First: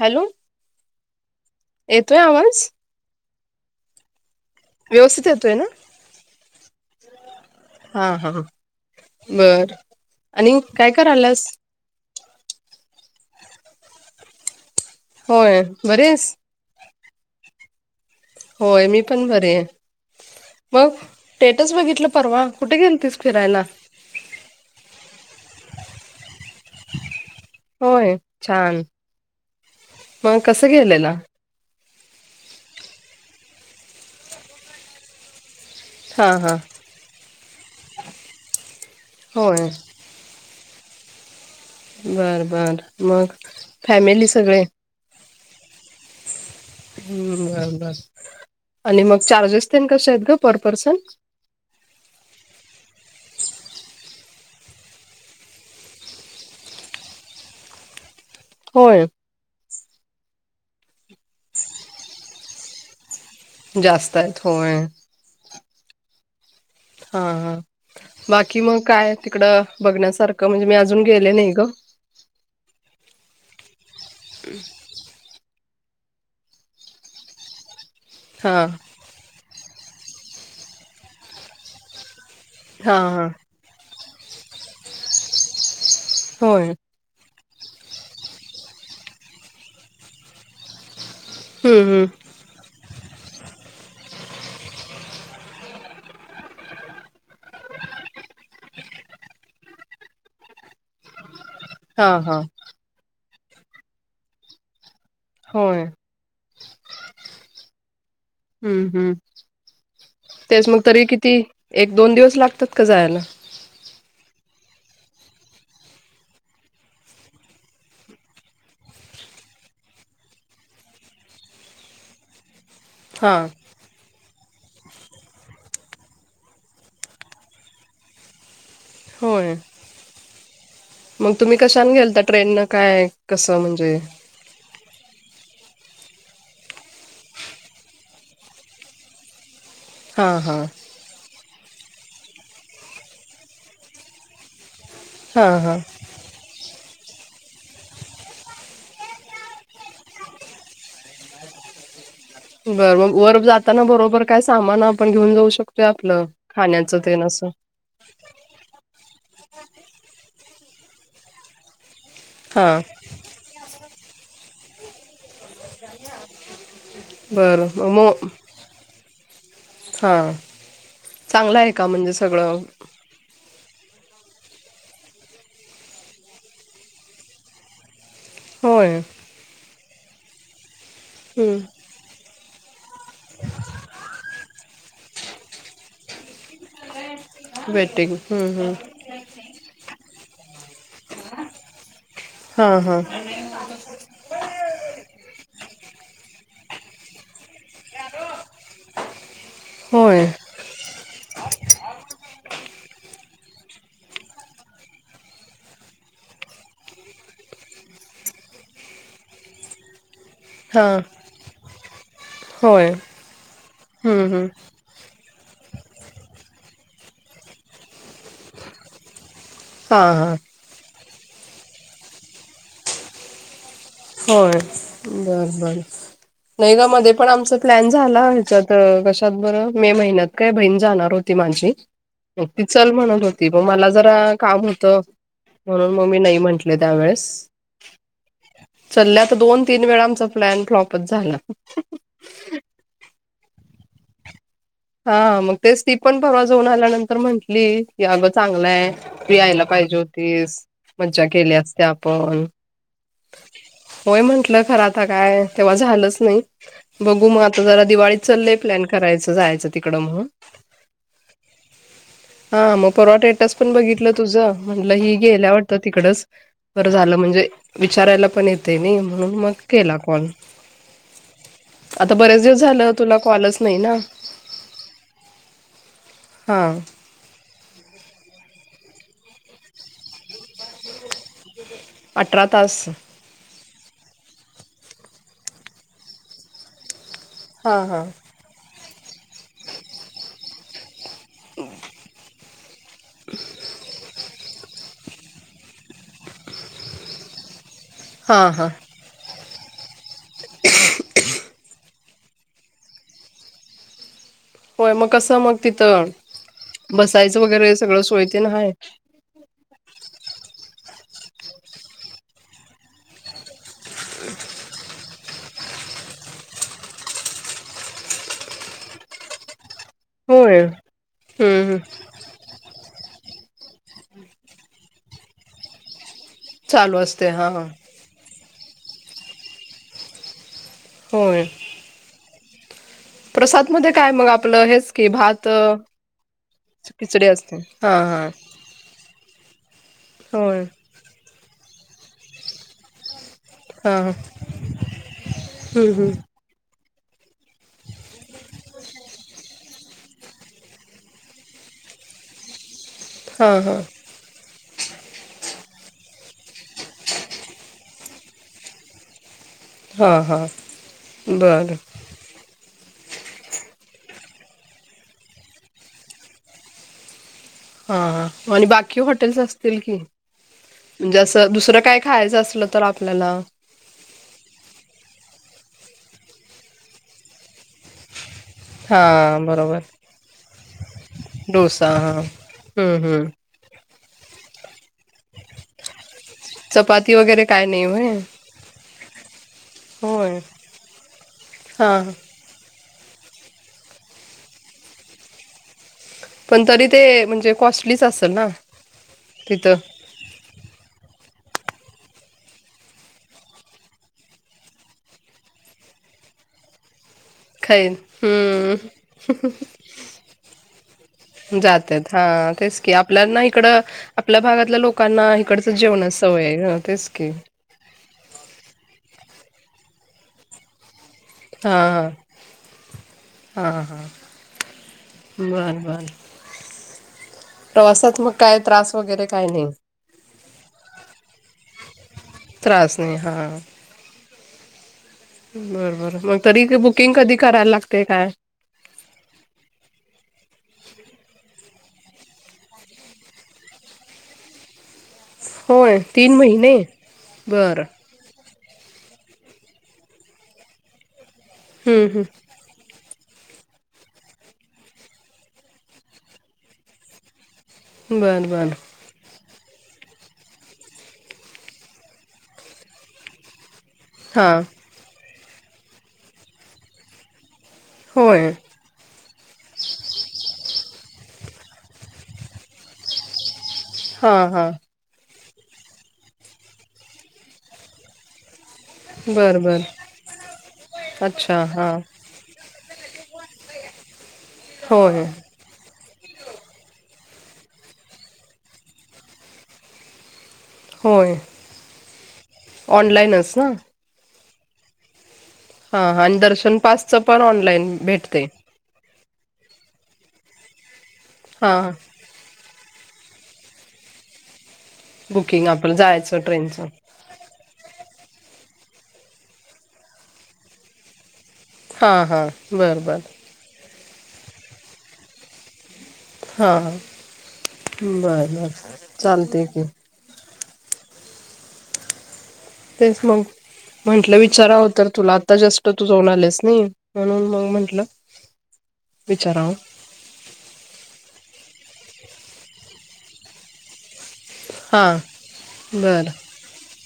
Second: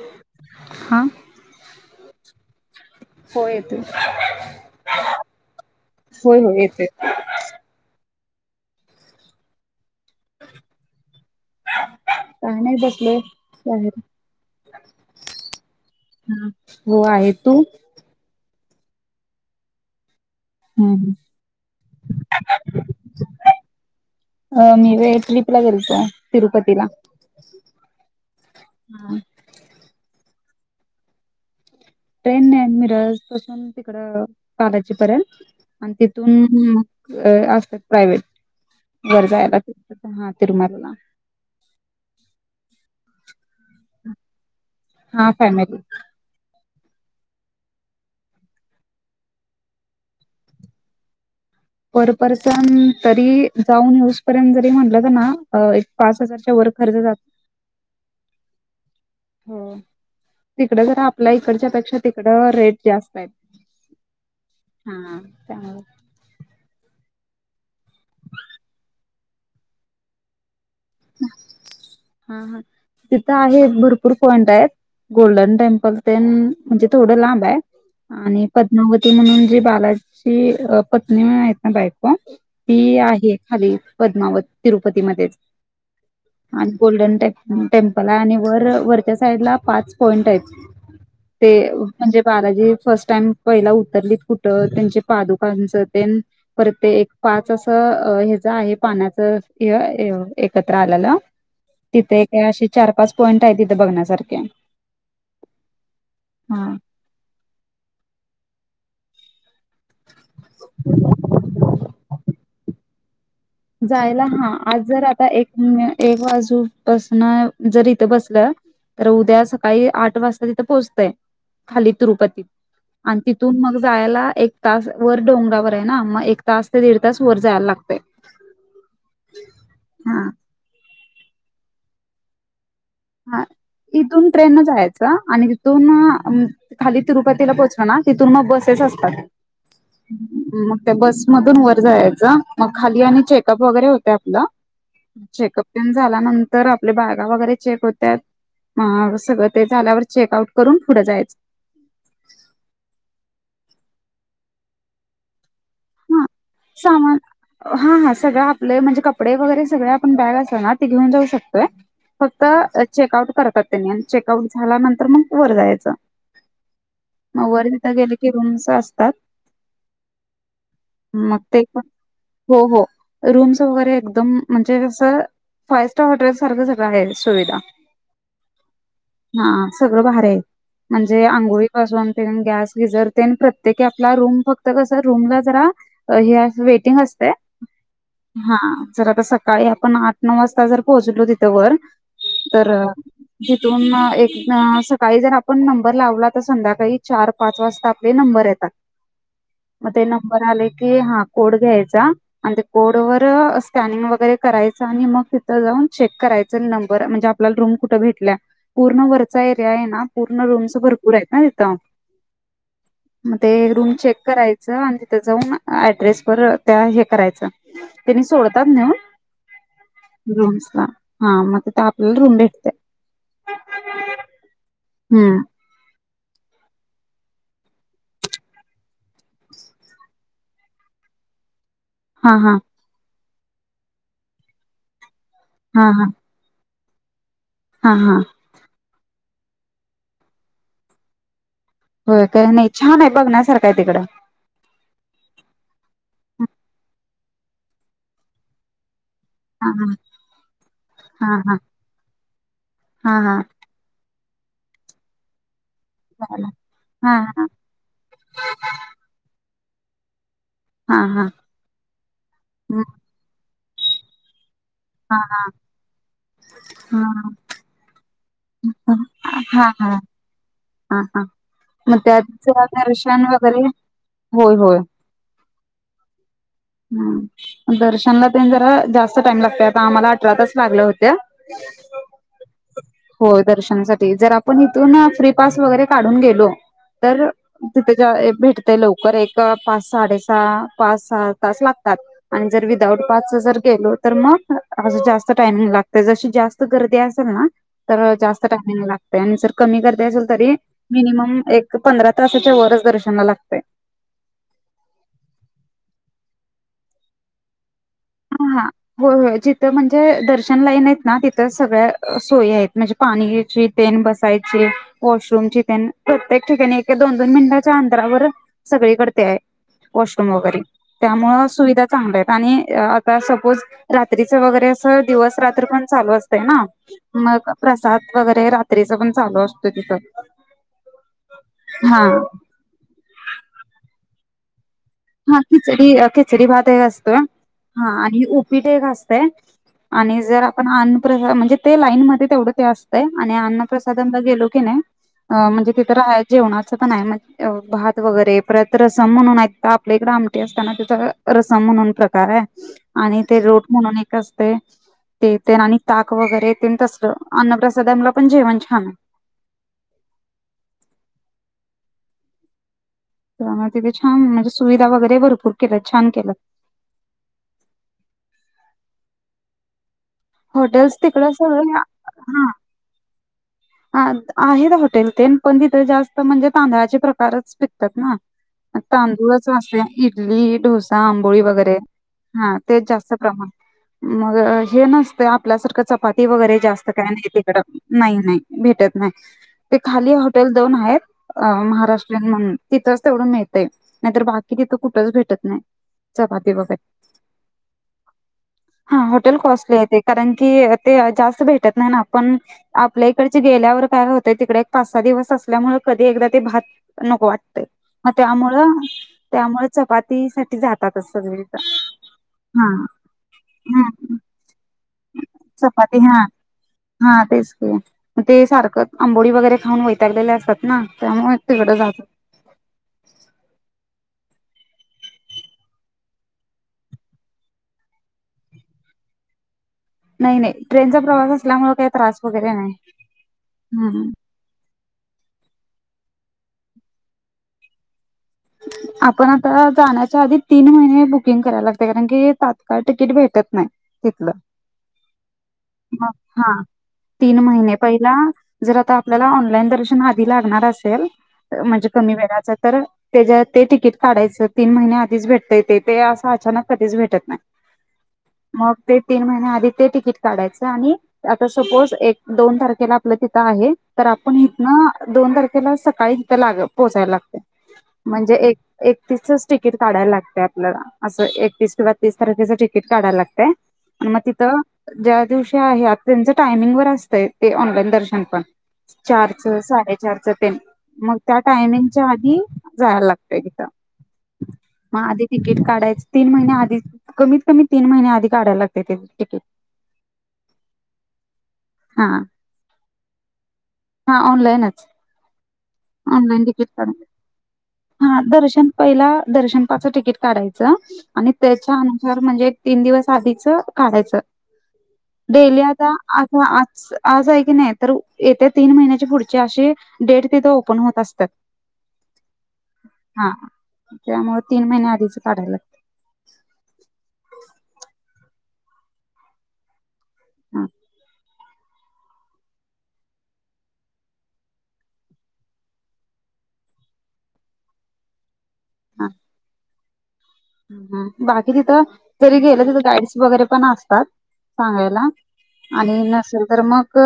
Hello हा येतोय कां आवांज? हो येतोय. व्यवस्थित येतोय नां? होय होय येते. हां हां बरं आणि कायं करियास? कायं नाहीं बसलोय बाहेर. होयं बरी अहिस? हो आहे. तूं? होयं मी पणं बरे आहे. मगं हम्म स्टेटस बघितलं परवां कुठे गेलतीस फिरांयला? आं मी होयं ट्रीपला गेलतो तिरुपतीला. होयं छांन. हा. मगं कसं गेलेला? ट्रेन ने मीरज पासूंन तिकडं बालांजी पर्यंत आणि हा तिथूंन हा असतांत प्रायव्हेट वरं जायंला होय हां तिरमांरला. बरं बरं मगं. फॅमिली सगळें? हां फॅमिली. हम्मं बरं बरं. आणि मगं चार्जेस ते कसे आहेत गं परं पर्सन? परं पर्सन तरी जाऊंन असं पर्यंत म्हनलं तरं नां. पांच हजारांच्या वरं खर्च जातं होयं हो तिकडं जरं आपल्या इकडच्यां पेक्षा तिकडं रेटं जास्तं आहेंतं. जास्तं आहेतं होयं. हां त्यामुळें हां हां बाकी मगं कायं तिकडं बघण्यांसारखं म्हणजे मी अजूंन गेले नाहीं गं. हां हां तिथं आहे भरंपूर पॉइंट आहेतं. गोल्डन टेम्पल ते म्हणजे थोड लांब आहे आणि हा पद्मावती ती म्हणून जी बालाची पत्नी आहेत ना बायको ती हा हा आहे. खाली पद्मावत तिरुपतीमध्येच होय आणि गोल्डने टेम-टेम्पल आहे आणि वर वरच्या साईड ला पाच पॉईंट आहेत. ते हम्म हम्म म्हणजे बालाजी फर्स्ट टाइम पहिला उतरलीत कुठं त्यांचे पादुकांच ते. परत ते एक पाच असं ह ज आहे पाण्याच एकत्र आल्यालं. हा तिथे हा काय अशे चार पाच पॉइंट आहे तिथे बघण्यासारखे होय हा हम्म हम् तेच मग तरी किती एक दोन दिवस लागतात का जायला जायला हा आज जर आता एक एक बाजूपसन जर इथं बसलं तर उद्या सकाळी आठ वाजता तिथं पोहोचतय खाली तिरुपतीत. आणि हा तिथून मग जायला एक तास वर डोंगरावर आहे ना एक तास ते दीड तास जायला लागतोय. होय हा मग तुम्ही कशान ट्रेन नं काय? हा कसं म्हणजे इथून ट्रेन जायच आणि तिथून खाली तिरुपतीला पोहोचल ना तिथून मग बसेस असतात. हा हा त्या बसमधून वर जायच मग खाली आणि चेकअप वगैरे होते आपल. हा हा चेकपण झाल्यानंतर आपल्या ब्यागा वगैरे चेक होत्यात अ सगळ ते झाल्यावर चेक आउट करून पुढं जायचं. बरं म वर जाताना बरोबर काय सामान आपण घेऊन जाऊ शकतो हा आपलं खाण्याचं ते सामान ना असं. हा हा सगळ आपले म्हणजे कपडे वगैरे सगळे आपण बॅग असो ना त घेऊन जाऊ शकतोय. फक्त हा चेक आउट करतात त्यांनी आण चेकआउट झाल्यानंतर मग वर जायचं मग वर बरं तिथं मो गेल की रूम्स असतात. हा मग चांगलं ते आहे पण का म्हणजे हो सगळं. हो रूम्स वगैरे एकदम म्हणजे कसं फाइव्हस्टार हॉटेल सारखं सगळं आहे सुविधा. होय हा सगळं भारी आहे म्हणजे हम्म आंघोळी पाासून तेन गॅस गिझर तेन प्रत्येकी आपला रूम फक्त कस रुमला जरा हे अस वेटिंग असते. वेटिंग हा हम्-हम् जर आता सकाळी आपण आठ नऊ वाजता जर पोहोचलो तिथं वर हां तरअ हां जिथून एक सकाळी जर आपण नंबर लावला तर संध्याकाळी चार पाच वाजता आपले नंबर येतात. म ते होय नंबर आले की हा कोड घ्यायचा. आणि ते कोड वर स्कॅनिंग वगैरे करायचं आणि मग तिथं जाऊन चेक करायचं नंबर म्हणजे आपल्याला रूम कुठ भेटल्या पूर्ण वरचा एरिया हे ना पूर्ण रूमस हां भरपूर आहेत ना तिथं होय मग ते रूम चेक हम्म, हम्म. करायच तिथ जाऊन ऍड्रेस वर त्या हे करायच त्यांनी सोडतात नेऊन हां हां रूमसला हा मग तिथ आपलेला रूम भेटते यात होय हम्म बर बरं नाहीग मध्ये पण आमचा प्लॅन झाला हेच्यात कशात बरं मे महिन्यात काय बहीण जाणार होती माझी हा हा एकटीच चल म्हणत होती मग मला जरा काम होत हा म्हणून हा मी नाही म्हटले त्यावेेळेस हा हा. चलल्याता दोन तीन वेळा आमचा प्लॅन फ्लॉपच झाला. होय काय नाही छान आहे बघण्यासारखं आहे तिकडं. हा मग तेच ती पण परवा जाऊन आल्यानंतर म्हंटली की अगं चांगलंय, तू यायला हा हा पाहिजे होतीस मज्जा हा केली हा असती आपण हा हा होय म्हंटलं खर आता काय तेव्हा झालंच नाही, हा बघू मग हा आता जरा दिवाळी चलय प्लॅन करायचं जायचं तिकड म्हणून हा हा हा हा मग परवा स्टेटस पण बघितलं तुझं म्हणलं ही हा गेल्या वाटतं तिकडच बरं झालं म्हणजे विचारायला पण येतयनी म्हणून मग हा हा केला कॉल. हा हा मग आता त्याच बरेच दिवस झालं तुला दर्शन कॉलच वगैरे नाही ना, होय होय हा ह दर्शनला तेन जरा जास्त टाइम लागतय आम्हाला अठरा तास लागल होते. अठरा तास हो दर्शनासाठी जर आपण इथून फ्री पास वगैरे काढून गेलो तर हा हा तिथेच्या एक भेटतय लवकर एक पाच साडेसहा पाच सहा तास लागतात. आणि जर विदाउट पासच जर गेलो तर मग अस जास्त टायमिंग लागतय जशी जास्त गर्दी असेल ना तर जास्त हा हा टायमिंग लाग तय आणि जर कमी गर्दी असेल तरी मिनिमम एक पंधरा तासाच्या वरच दर्शनाला लागतय. होय मग कसं मग तिथं बसायचं वगैरे सगळं सोय तेन हा हा हाय हो होय त तर म्हणजे दर्शन लाईन आहेत ना तिथं सगळ्या सोयी आहेत म्हणजे पाणीची तेन बसायची वॉशरूमची तेन प्रत्येक ठिकाणी एक एका दोन दोन मिनिटाच्या अंतरावर सगळीकड ते आहे. वॉशरूम वगैरे होय. त्यामुळे हम्म हम्म सुविधा चांगल्या आहेत आणि सपोज रात्रीच वगैरे अस दिवस रात्र पण चालू असतय ना चालू असते हा मग हा प्रसाद वगैरे रात्रीच पण चालू असतय तिथं, होय हा प्रसादमध्ये काय मग आपलं हेच की हा भात खिचडी खिचडी भात एक आसतोय हा आणि उपीट एक आसतय आणि जर होय आपण अन्प म्हणजे ते लाईन मध्ये तेवढं ते असत तय आणि अन्न हा हा प्रसादनला गेलो कणी म्हणजे हम्म तिथे हम्म राहा जेवणाच पण आहे मग भात वगैरे परत रसम म्हणून हाय आपल्या इकडे आमटी असत्यांना तस रसम म्हणून प्रकार आहे आणि ते हा रोट हा म्हणून एक अस ते आणि ताक वगैरे तेन तसल अन्नप्रसादाला पण जेवण छान हां हां बरं तर तिथे छान म्हणजे सुविधा वगैरे भरपूर केल्या छान केल्यात. हा मग आणि बाकी हॉटेल्स असतील की हॉटेल्स म्हणजे तिकडं असं सगळं दुसरं काय खायचं असल तर आपल्याला, ह आहेत हॉटेल तेन पण तिथ जास्त म्हणजे तांदळाचे प्रकारच पिकतात ना. हा तांदूळच बरोबर असतय इडली ढोसा आंबोळी वगैरे डोसा हा तेच हम्म जास्त हम्म प्रमाण मग हे नसतय आपल्यासारखं चपाती वगैरे जास्त चपाती काही नाही वगैरे तिकडं काय होय नाही नाही. भेटत नाही ते खाली होय हॉटेल दोन आहेत हा महाराष्ट्रीयन म्हणून. तिथंच तेवढ मिळतय, नाहीतर बाकी तिथं कुठंच भेटत नाही. चपाती पण वगैरे तरी ते म्हणजे कॉस्टलीच असेल ना हा हॉटेल तिथं कॉस्टली आहे ते. कारण की ते जास्त भेटत नाही ना, आपण आपले तिकड गेल्यावर काय होतंय तिकडे एक पाच सहा दिवस असल्यामुळे कधी एकदा ते भात नको वाट खाईन मग त्यामुळ हम्म त्यामुळे चपातीसाठी जातातच सगळे. जातात हा तेच की आपल्याना इकड हम्म आपल्या भागातल्या लोकांना इकडचं जेवण सवय हाय गं. तेच की. ग ते सारखं आंबोळी वगैरे खाऊन वैतागलेले असतात ना त्यामुळे तिकडं हा जातात हा हा हा बर बर. प्रवासात मग काय त्रास वगैरे काय नाही. नाही नाही ट्रेनचा प्रवास असल्यामुळे काही त्रास वगैरे नाही, त्रास हा ह. बरबर मग तरी बुकिंग कधी करायला लागते काय. आपण आता जाण्याच्या आधी तीन महिने बुकिंग करायला लागते, कारण की तात्काळ तिकीट भेटत नाही. [unintelligible] [unintelligible] होय तीन हा महिने तीन महिने बरं पहिला जर आता आपल्याला ऑनलाईन दर्शन आधी लागणार असेल, म्हणजे हम्म कमी हम्म वेळाच तर त्याच्यात ते तिकीट काढायचं तीन महिने आधीच भेटत ते असं अचानक कधीच भेटत नाही. बरं मग बरं ते तीन महिन्या आधी ते तिकीट काढायचं आणि आता सपोज एक दोन तारखेला आपलं तिथं आहे. तर आपण हां इथन दोन तारखेला सकाळी तिथं लाग पोहोचायला लागते. म्हणजे होय एक एकतीसच तिकीट काढायला लागते आपल्याला. असं एकतीस किंवा तीस तारखेचं तिकीट काढायला लागत. आणि मग हां तिथं हां ज्या दिवशी आहे, आता त्यांच टायमिंग वर असतंय ते ऑनलाईन दर्शन पण. चारचं बरं बरं साडेचारचं तेन मग त्या अच्छा हां टायमिंगच्या आधी जायला लागतय तिथं मग आधी होय तिकीट काढायच तीन महिने आधी, कमीत कमी तीन महिने आधी काढायला लागते ते तिकीट. हा ऑनलाइनच ना. हा ऑनलाईनच. हा आणि ऑनलाईन तिकीट दर्शन काढ पासच पण ऑनलाईन. हा भेटते दर्शन पहिला दर्शन पासच तिकीट काढायचं आणि हा त्याच्या हा अनुसार म्हणजे तीन दिवस आधीच काढायचं डेली बुकिंग आता आपलं आ जायचं आज ट्रेनचं आज आहे की नाही तर येत्या तीन महिन्याच्या पुढची अशी डेट तिथे ओपन होत असतात. हा हा हा त्यामुळे तीन महिन्या आधीच काढायला लागत. हा बर बर चालते की. हम तेच मग. म्हंटलं विचारावं तर तुला आता जस्ट तू जाऊन आलेस नाही, म्हणून मग म्हंटलं हा विचाराव. बाकी तिथं जरी गेलं तिथं गाईड्स वगैरे पण असतात. सांगायला हां आणि बरं नसेल तर मग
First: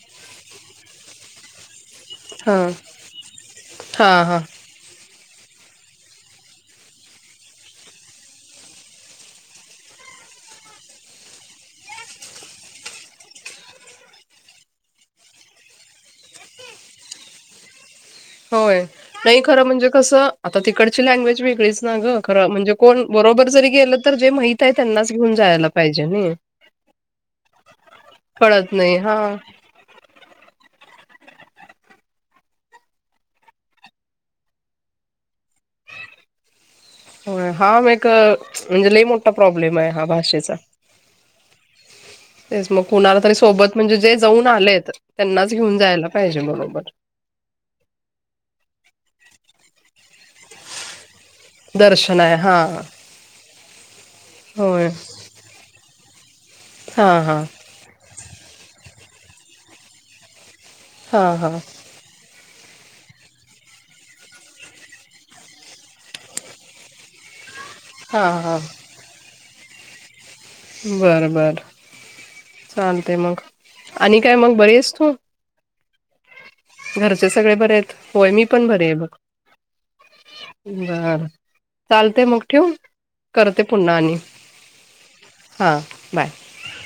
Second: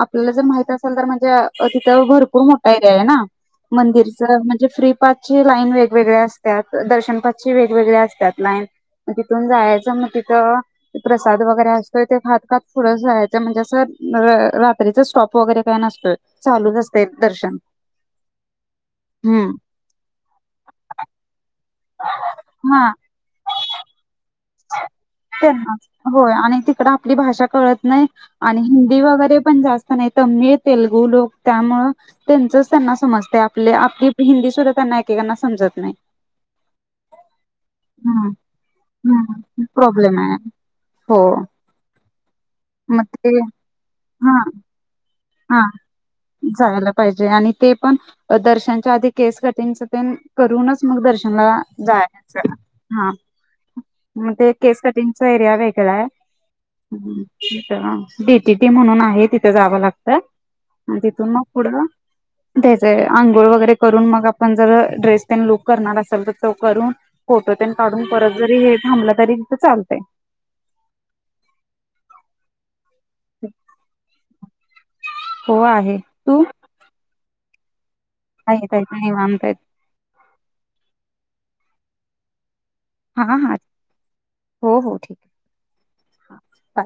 आपल्याला जर माहित असेल तर म्हणजे अ तिथं भरपूर मोठा हां एरिया ये ना, हां मंदिरचं, हां म्हणजे फ्री पासची लाईन वेगवेगळ्या असत्यात, दर्शन पासची वेगवेगळे्या असतात, लाईन म तिथून जायाचं, म तिथं प्रसाद वगैरे असतोय, ते खात-खात पुढं जायच, म्हणजे असं रात्रीच स्टॉप वगैरे काय नसत, चालूच असते दर्शन. होय नही हम्म खरं म्हणजे कसं, आता तिकडची लँग्वेज वेगळीच ना गं, खरं म्हणजे कोण बरोबर जरी गेलं, तर जे माहित आहे त्यांनाच घेऊन जायला त्यांनच, पाहिजे होय नाही आणि तिकड आपली भाषा कळत नाही, आणि कळत नाही हिंदी हा वगैरे, पण जास् त नाही, तमीळ तेलगू लोक, त्यामुळं त्यांचच त्यांना समजते, आपले-आपली हिंदी सुद्धा, त्यांना एकेकांना समजत नाही. होय, हा म एक, म्हणजे लई मोठा हम्म प्रॉब्लेम ये, हा आहे भाषेचा. हो तेच मग कुणाला तरी सोबत, म्हणजे जे जाऊन आलेत. त्यांनाच हां, घेऊन जायला पाहिजे बरोबर. जायला पाहि जे अणि ते पण, दर्शनच्या आधी केस कटिंग च, तेन करूनच मग दर्शनला दर्शन आहे जायाच, हा हां, मग ते केस होय कटिंग चा एरिया वेगळा य, हा हा तिथं अ डीपीटी म्हणून आहे, तिथं जावं लाग त, अ हा तिथून म हा पुढ त्याचे आंघोळ वगैरे करून, मग आपण, जर ड्रेस ते लुक करणार असेल, तर तो करून फोटो तेन काढून, हा परत हा जरी हे थांबल, तरी तिथं चालतय. बर बर, चालतंय मग, आणि काय मंग बरीयेस, तू? हो आहे, तू? घरचे सगळे, बरे येत, होय मी पण, आहेत बरि आहेत बघ. निवांत आहेत बरं, चालतय, मग ठेवू? हा हा करते पुन्हा आणि हो हो ठीक हां, बाय. आहे हा बाय